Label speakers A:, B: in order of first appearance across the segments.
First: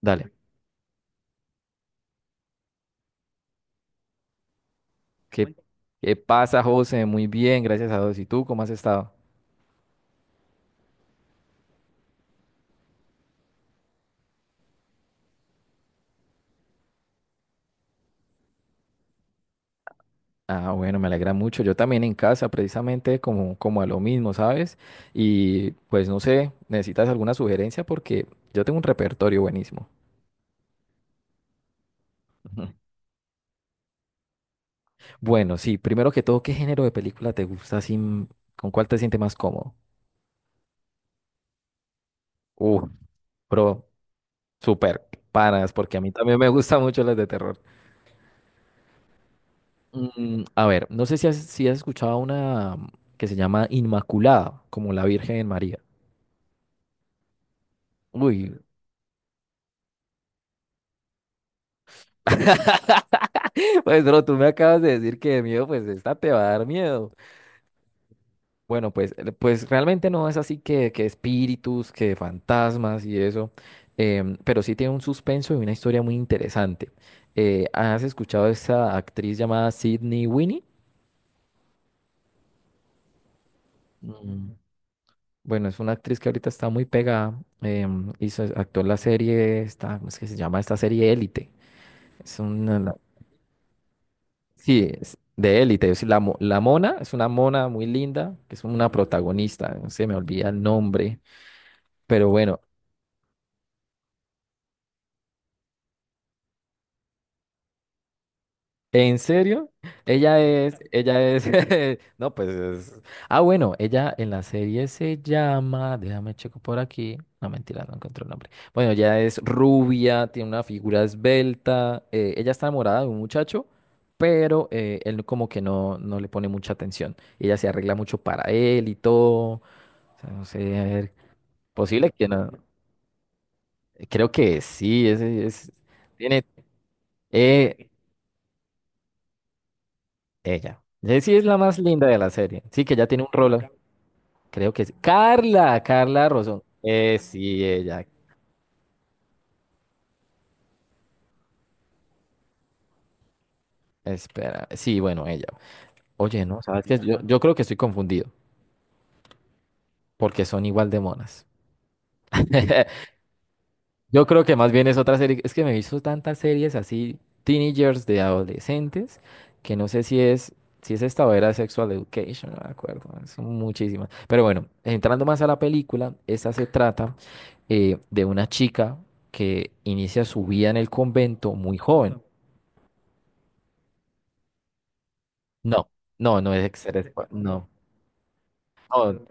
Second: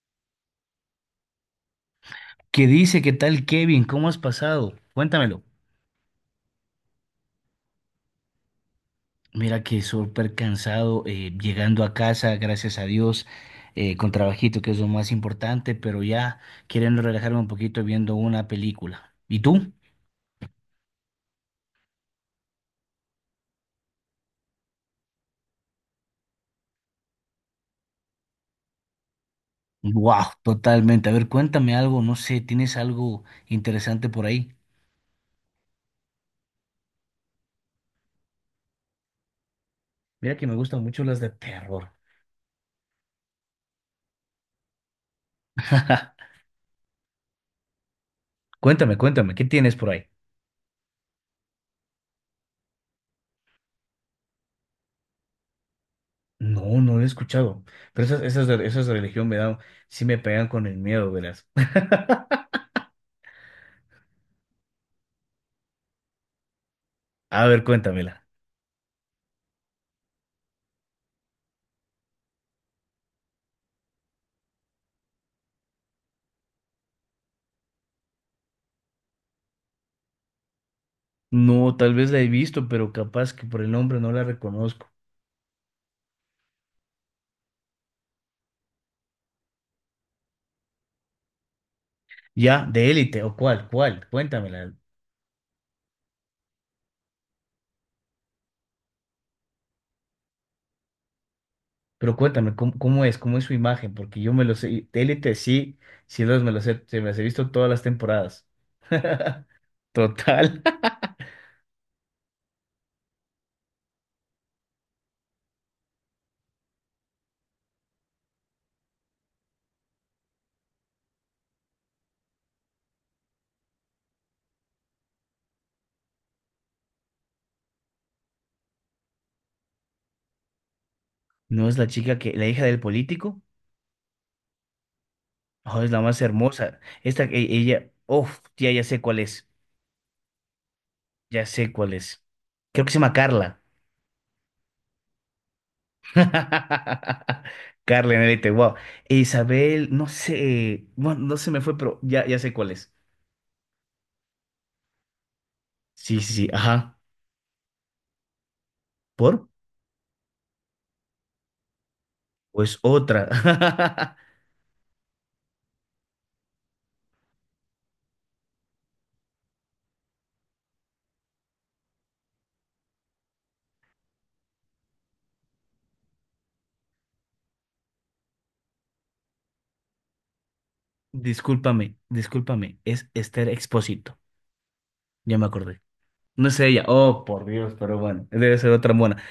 A: Dale.
B: ¿Qué dice? ¿Qué tal, Kevin? ¿Cómo has pasado? Cuéntamelo.
A: ¿Qué, qué pasa, José? Muy bien, gracias a Dios. ¿Y tú cómo has estado?
B: Mira que súper cansado, llegando a casa, gracias a Dios, con trabajito, que es lo más importante, pero ya queriendo relajarme un poquito viendo una película. ¿Y tú?
A: Ah, bueno, me alegra mucho. Yo también en casa, precisamente como a lo mismo, ¿sabes? Y pues no sé, ¿necesitas alguna sugerencia? Porque yo tengo un repertorio buenísimo.
B: Wow, totalmente. A ver, cuéntame algo, no sé,
A: Ujú.
B: ¿tienes algo interesante por ahí?
A: Bueno, sí, primero que todo, ¿qué género de película te gusta? Sin, ¿con cuál te sientes más cómodo?
B: Mira que me gustan mucho las de terror.
A: Uh, Bro, súper, panas, porque a mí también me gustan mucho las de terror.
B: Cuéntame, cuéntame, ¿qué tienes por ahí?
A: A ver, no sé si has escuchado una que se llama Inmaculada, como la Virgen María.
B: No, no lo he escuchado, pero esas, esas
A: Uy,
B: de, esas de religión me dan, sí me pegan con el miedo, verás.
A: pues bro, tú me acabas de decir que de miedo, pues esta te va a dar miedo.
B: A ver, cuéntamela.
A: Bueno, pues, pues realmente no es así que espíritus, que fantasmas y eso, pero sí tiene un suspenso y una historia muy interesante. ¿Has escuchado esa actriz llamada Sydney Winnie?
B: No, tal vez la he visto, pero capaz que por el nombre no la
A: Mm.
B: reconozco.
A: Bueno, es una actriz que ahorita está muy pegada. Hizo, actuó en la serie, esta, ¿cómo es que se llama esta serie Élite? Es
B: Ya, de
A: una,
B: Élite, ¿o cuál? ¿Cuál? Cuéntamela.
A: sí, es de élite. Es la mona, es una mona muy linda, que es una protagonista, no se me olvida el nombre,
B: Pero
A: pero
B: cuéntame,
A: bueno,
B: ¿cómo es? ¿Cómo es su imagen? Porque yo me lo sé. De Élite sí, sí los me los he, se me las he visto todas las temporadas.
A: en serio, ella
B: Total.
A: es, ella es, no, pues es, ah, bueno, ella en la serie se llama, déjame checo por aquí, no, mentira, no encuentro el nombre. Bueno, ella es rubia, tiene una figura esbelta, ella está enamorada de un muchacho, pero él como que no le pone mucha atención. Ella se arregla mucho para él y todo. O sea, no sé, a ver,
B: ¿No es la
A: posible
B: chica
A: que
B: que, la
A: no.
B: hija del político?
A: Creo que sí, ese es,
B: Oh, es la más
A: tiene,
B: hermosa. Esta,
A: eh,
B: ella, uff, ya sé cuál es.
A: ella. Jessie
B: Ya
A: es la
B: sé
A: más
B: cuál
A: linda de
B: es.
A: la serie.
B: Creo
A: Sí,
B: que se
A: que ya
B: llama
A: tiene un
B: Carla.
A: rol, creo que es. Carla, Carla Rosón. Sí, ella.
B: Carla en Élite, wow. E Isabel, no sé, bueno, no se me fue, pero ya sé cuál es.
A: Espera, sí, bueno, ella.
B: Sí, sí,
A: Oye,
B: sí,
A: no, sabes
B: ajá.
A: que yo creo que estoy confundido,
B: ¿Por?
A: porque son igual de monas.
B: Pues otra.
A: Yo creo que más bien es otra serie, es que me he visto tantas series así, teenagers de adolescentes, que no sé si es esta o era Sexual Education, no me acuerdo, son muchísimas. Pero bueno, entrando más a la película, esta se trata de una chica que inicia su vida en el convento muy
B: Discúlpame,
A: joven.
B: discúlpame, es Esther Expósito. Ya me acordé.
A: No, no,
B: No es ella. Oh, por
A: no,
B: Dios, pero bueno, debe ser otra
A: no.
B: mona.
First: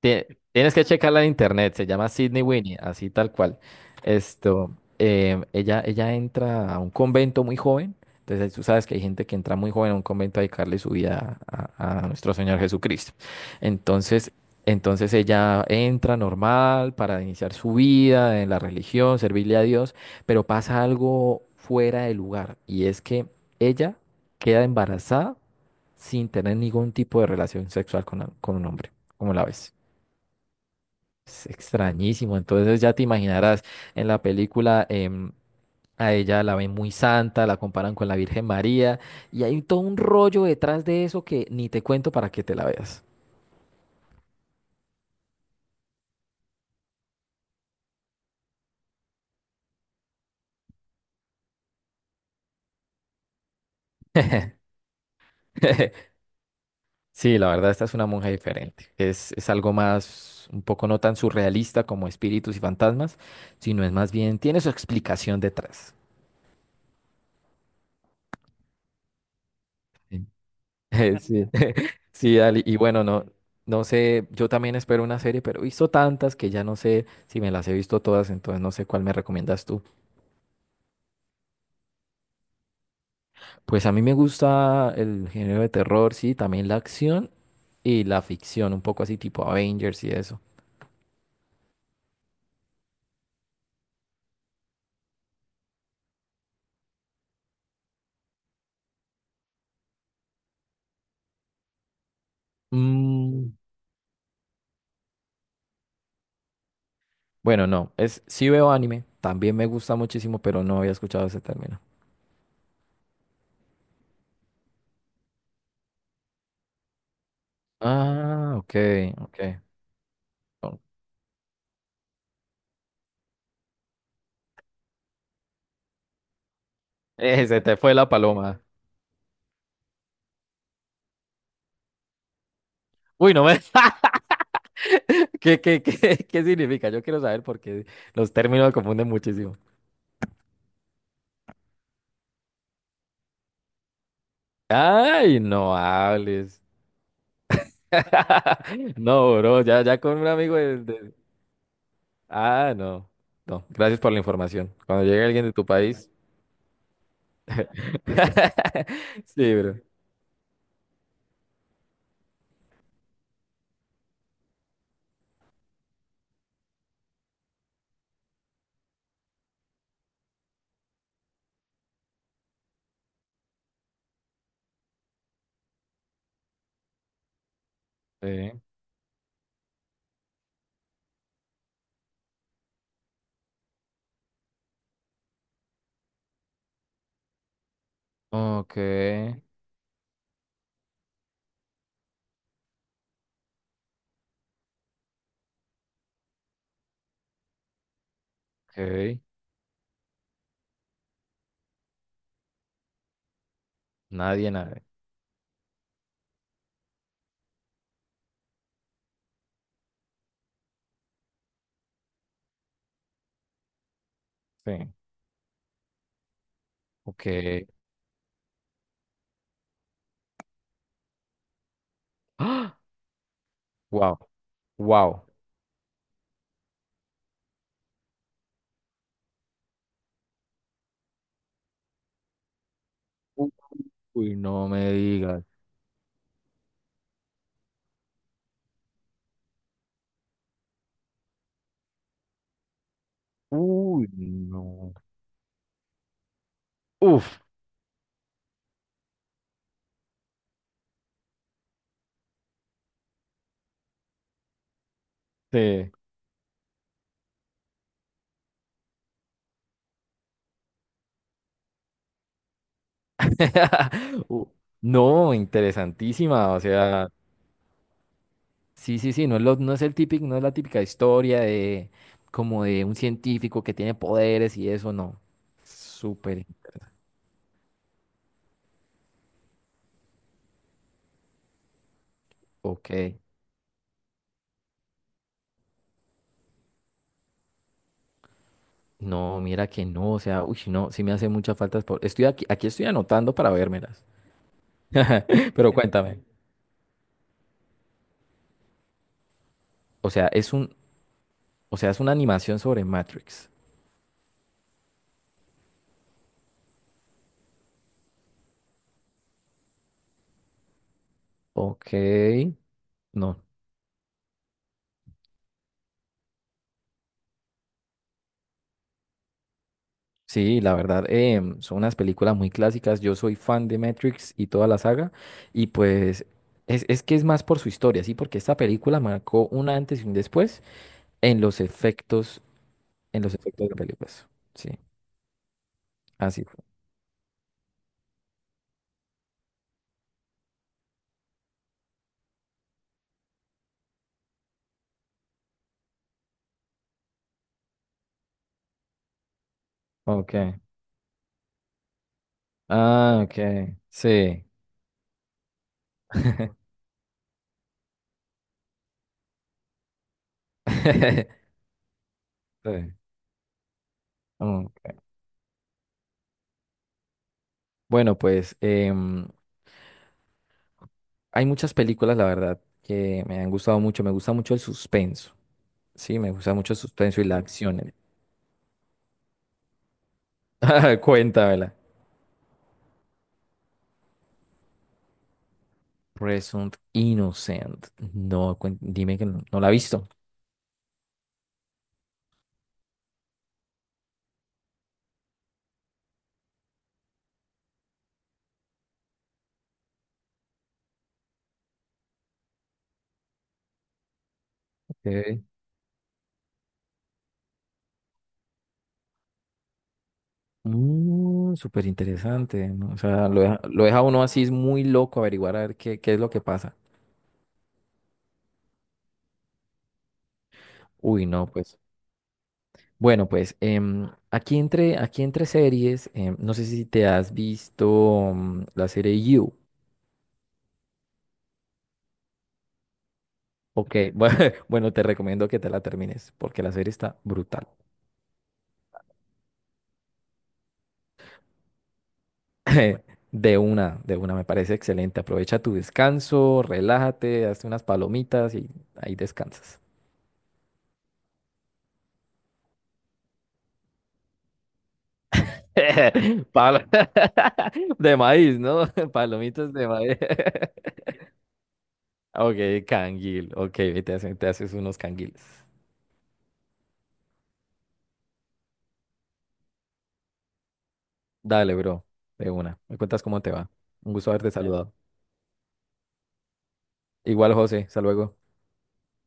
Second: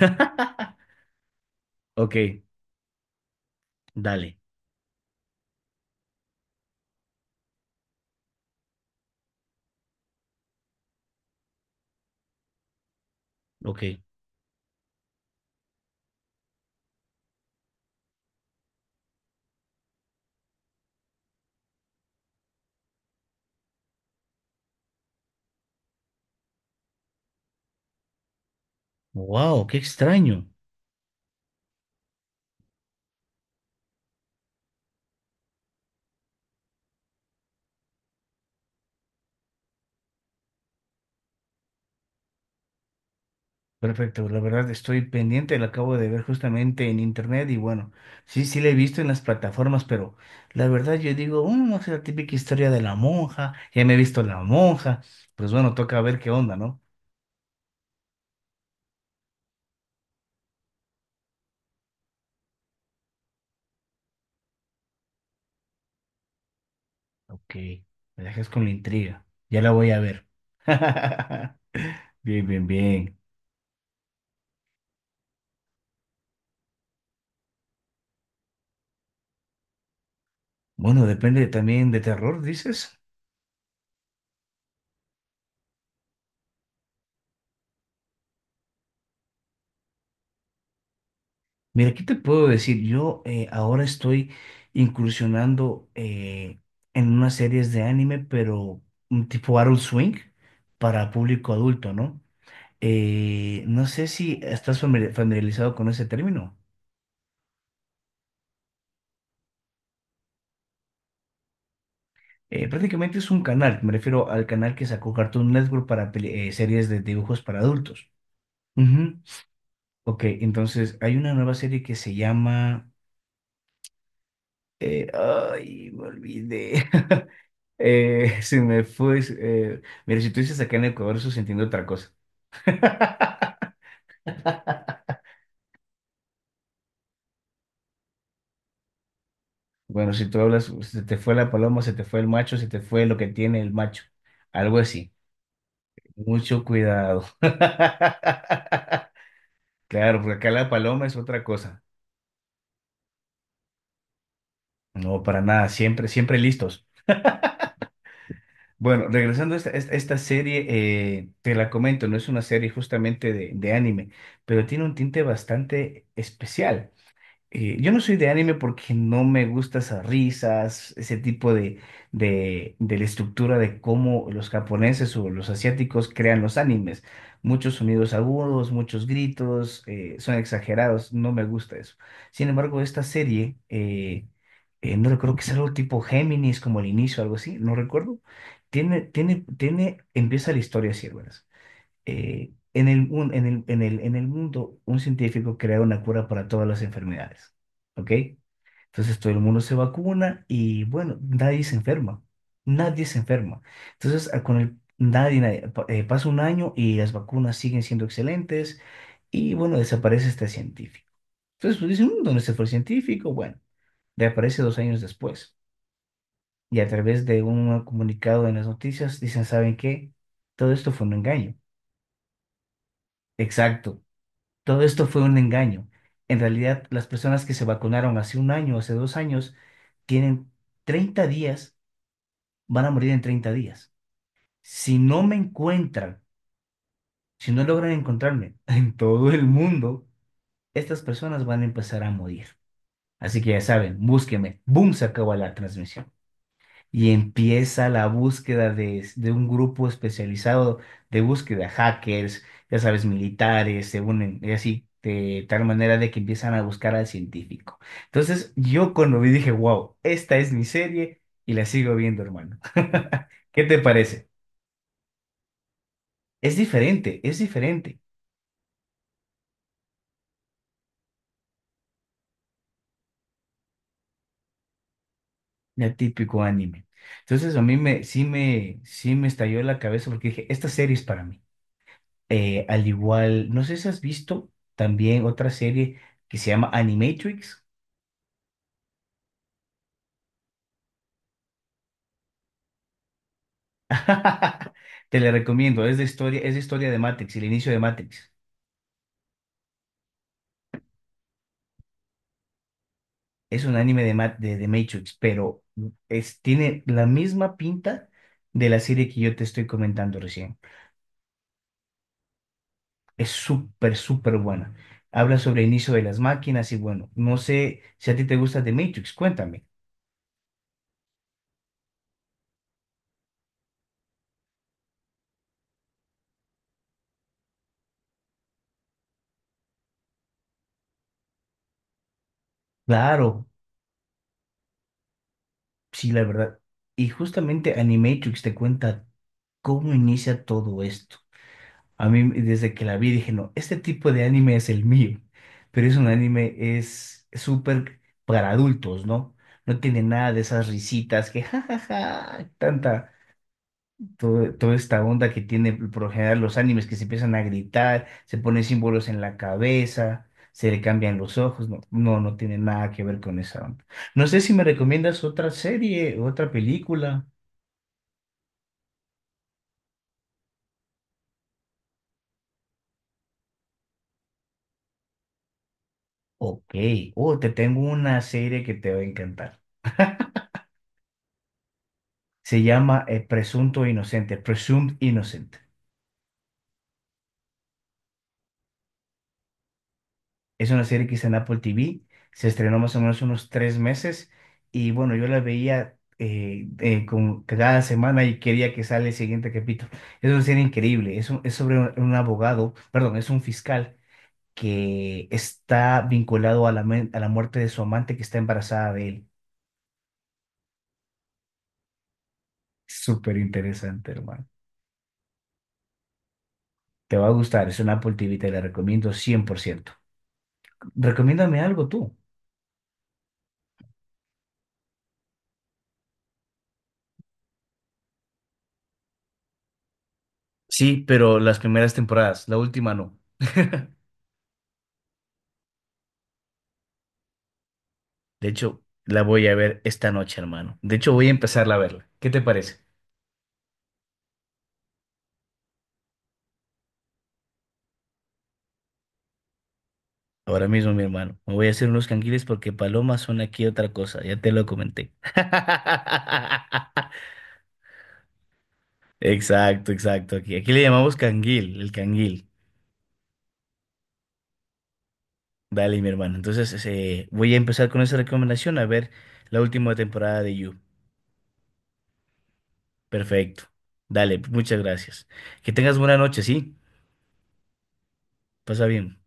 A: Tie- Tienes que checarla en internet, se llama
B: Ok,
A: Sydney Winnie, así tal cual.
B: dale,
A: Esto, ella entra a un convento muy joven, entonces tú sabes que hay gente que entra muy joven a un convento a dedicarle su vida a nuestro Señor Jesucristo.
B: ok.
A: Entonces, entonces ella entra normal para iniciar su vida en la religión, servirle a Dios, pero pasa algo fuera de lugar y es que ella queda embarazada sin tener ningún tipo de relación sexual con un hombre, como la
B: Wow,
A: ves.
B: qué extraño.
A: Es extrañísimo. Entonces ya te imaginarás en la película a ella la ven muy santa, la comparan con la Virgen María y hay todo un rollo detrás de eso que ni te cuento para que te la veas.
B: Perfecto, la verdad estoy pendiente, la acabo de ver justamente en internet y bueno, sí, sí la he visto en las plataformas, pero la verdad yo digo, "Mm, no sé, la típica historia de la monja, ya me he visto la monja, pues bueno, toca ver qué onda, ¿no?".
A: Sí, la verdad, esta es una monja diferente. Es algo más, un poco no tan surrealista como espíritus y fantasmas, sino es más bien, tiene su explicación detrás.
B: Ok, me dejas con la intriga, ya la voy a ver.
A: Sí, sí,
B: Bien,
A: dale.
B: bien,
A: Y bueno,
B: bien.
A: no, no sé, yo también espero una serie, pero he visto tantas que ya no sé si me las he visto todas, entonces no sé cuál me recomiendas tú.
B: Bueno, depende también de terror, dices.
A: Pues a mí me gusta el género de terror, sí, también la acción y la ficción, un poco así tipo Avengers y eso.
B: Mira, ¿qué te puedo decir? Yo ahora estoy incursionando en unas series de anime, pero un tipo Adult Swing para público adulto, ¿no?
A: Mm,
B: No sé si estás familiarizado con ese término.
A: bueno, no, es, sí veo anime, también me gusta muchísimo, pero no había escuchado ese término.
B: Prácticamente es un canal, me refiero al canal que sacó Cartoon Network para series de dibujos para adultos.
A: Ah, ok,
B: Ujú.
A: ok.
B: Ok,
A: Oh,
B: entonces hay una nueva serie que se llama... ay, me olvidé.
A: se te fue la
B: Se
A: paloma.
B: me fue. Mira, si tú dices acá en Ecuador, eso se entiende otra cosa.
A: Uy, no me... ¿Qué significa? Yo quiero saber porque los términos confunden muchísimo.
B: Bueno, si tú hablas, se te fue la paloma, se te fue el macho, se te fue lo que tiene el macho. Algo así.
A: Ay, no hables.
B: Mucho cuidado.
A: No, bro, ya con
B: Claro,
A: un
B: porque acá
A: amigo
B: la paloma es otra cosa.
A: Ah, no. No, gracias por la información. Cuando
B: No,
A: llegue
B: para
A: alguien de tu
B: nada. Siempre,
A: país.
B: siempre listos. Bueno, regresando
A: Sí,
B: a
A: bro.
B: esta serie, te la comento, no es una serie justamente de anime, pero tiene un tinte bastante especial. Yo no soy de anime porque no me gustan esas risas, ese tipo de la estructura de cómo los japoneses o los asiáticos crean los animes. Muchos sonidos
A: Sí.
B: agudos, muchos gritos, son exagerados, no me gusta eso. Sin embargo, esta serie, no recuerdo, que es algo tipo Géminis, como el inicio, algo así, no recuerdo.
A: Ok,
B: Tiene, empieza la historia así, hermanas en el, mun- en el, en el, en el mundo, un científico crea una cura para todas las enfermedades, ¿ok?
A: ok.
B: Entonces todo el mundo se vacuna y bueno, nadie se enferma, nadie se enferma. Entonces a-
A: Nadie,
B: con el,
A: nadie.
B: nadie, nadie- pa- pasa un año y las vacunas siguen siendo excelentes y bueno, desaparece este científico. Entonces pues, dicen, "Mm, ¿dónde se fue el científico?". Bueno, reaparece dos
A: Sí.
B: años después y a través
A: Ok.
B: de un comunicado en las noticias dicen, ¿saben qué? Todo esto fue un engaño.
A: ¡Ah!
B: Exacto.
A: Wow,
B: Todo esto fue
A: wow.
B: un engaño. En realidad, las personas que se vacunaron hace un año, hace 2 años, tienen 30 días, van a morir en 30 días.
A: Uy, no me
B: Si no me
A: digas.
B: encuentran, si no logran encontrarme en todo el mundo, estas personas van a empezar a morir. Así que ya saben,
A: Uy,
B: búsquenme.
A: no.
B: ¡Boom! Se acabó la transmisión. Y
A: Uf,
B: empieza la búsqueda de un grupo especializado de búsqueda, hackers, ya sabes, militares, se unen y así, de tal
A: sí.
B: manera de que empiezan a buscar al científico. Entonces, yo cuando vi dije, wow, esta es mi serie y la sigo viendo, hermano. ¿Qué te parece?
A: Uh. No, interesantísima, o sea,
B: Es diferente
A: sí, sí, sí, no es el típico, no es la típica historia de como de un científico que tiene poderes y eso, no.
B: del típico
A: Súper,
B: anime. Entonces, a mí me, sí me, sí me estalló la cabeza porque dije, esta serie es para mí. Al
A: ok.
B: igual, no sé si has visto también otra serie que se llama Animatrix.
A: No, mira que no, o sea, uy, no, sí me hace muchas Estoy aquí, aquí estoy anotando para vérmelas.
B: Te la
A: Pero
B: recomiendo,
A: cuéntame,
B: es de historia de Matrix, el inicio de Matrix.
A: o sea, es un, o sea, es una animación sobre Matrix.
B: Es un anime de Matrix, pero es, tiene la misma pinta de la serie que yo te estoy comentando recién.
A: Ok.
B: Es
A: No.
B: súper, súper buena. Habla sobre el inicio de las máquinas y bueno, no sé si a ti te gusta The Matrix, cuéntame.
A: Sí, la verdad, son unas películas muy clásicas. Yo soy fan de Matrix y toda la saga. Y pues es que es más por su historia, ¿sí? Porque esta película marcó un antes y un después en los efectos, en los
B: Claro,
A: efectos de películas. Sí,
B: sí, la
A: así
B: verdad.
A: fue.
B: Y justamente Animatrix te cuenta ¿cómo inicia todo esto? A mí, desde que la vi, dije, no, este tipo de anime es el mío, pero es un anime, es súper para adultos, ¿no? No tiene nada de
A: Ok.
B: esas risitas que, jajaja, tanta,
A: Ah, ok. Sí.
B: toda esta onda que tiene por lo general los animes, que se empiezan a gritar, se ponen símbolos en la cabeza, se le cambian los ojos, no, no, no tiene
A: Sí.
B: nada que ver con esa onda. No sé si me
A: Ok.
B: recomiendas otra serie, otra película.
A: Bueno, pues hay muchas películas, la verdad, que me han gustado mucho. Me gusta mucho el suspenso. Sí, me gusta
B: Ok,
A: mucho el suspenso y la
B: oh, te tengo
A: acción.
B: una serie que te va a encantar.
A: Cuéntamela.
B: Se llama Presunto Inocente, Presumed Innocent.
A: Presumed Innocent. No, dime que no, no la ha visto.
B: Es una serie que está en Apple TV. Se estrenó más o menos unos 3 meses. Y bueno, yo la veía cada semana y quería que sale el siguiente capítulo. Es una serie increíble. Es sobre un, abogado, perdón, es un fiscal que
A: Ok.
B: está vinculado a a la muerte de su amante que está embarazada de él.
A: Mm, súper interesante, ¿no? O sea,
B: Súper
A: lo deja
B: interesante,
A: uno así,
B: hermano.
A: es muy loco averiguar a ver qué es lo que pasa.
B: Te va a gustar. Es una Apple TV, te la recomiendo 100%.
A: Uy, no,
B: Recomiéndame
A: pues.
B: algo tú.
A: Bueno, pues aquí entre series, no sé si te has visto la serie You.
B: Sí, pero las primeras temporadas, la última no.
A: Ok, bueno, bueno, te recomiendo que te la termines porque la serie está brutal.
B: De hecho, la voy a ver esta noche, hermano. De hecho, voy a empezarla a verla. ¿Qué te parece?
A: De una, me parece excelente. Aprovecha tu descanso, relájate, hazte unas palomitas y ahí descansas.
B: Ahora mismo, mi hermano. Me voy a hacer unos canguiles porque palomas son aquí otra cosa. Ya te lo comenté.
A: Palo- De maíz, ¿no? Palomitas de
B: Exacto,
A: maíz.
B: exacto. Aquí, aquí le llamamos canguil, el canguil.
A: Ok, canguil. Ok, ve, te haces unos canguiles.
B: Dale, mi hermano. Entonces, voy a empezar con esa recomendación a ver la última temporada de You.
A: Dale, bro. De una. Me cuentas cómo te
B: Perfecto.
A: va. Un gusto
B: Dale,
A: haberte
B: muchas
A: saludado.
B: gracias. Que tengas buena noche, ¿sí?
A: Igual, José. Hasta luego.
B: Pasa bien.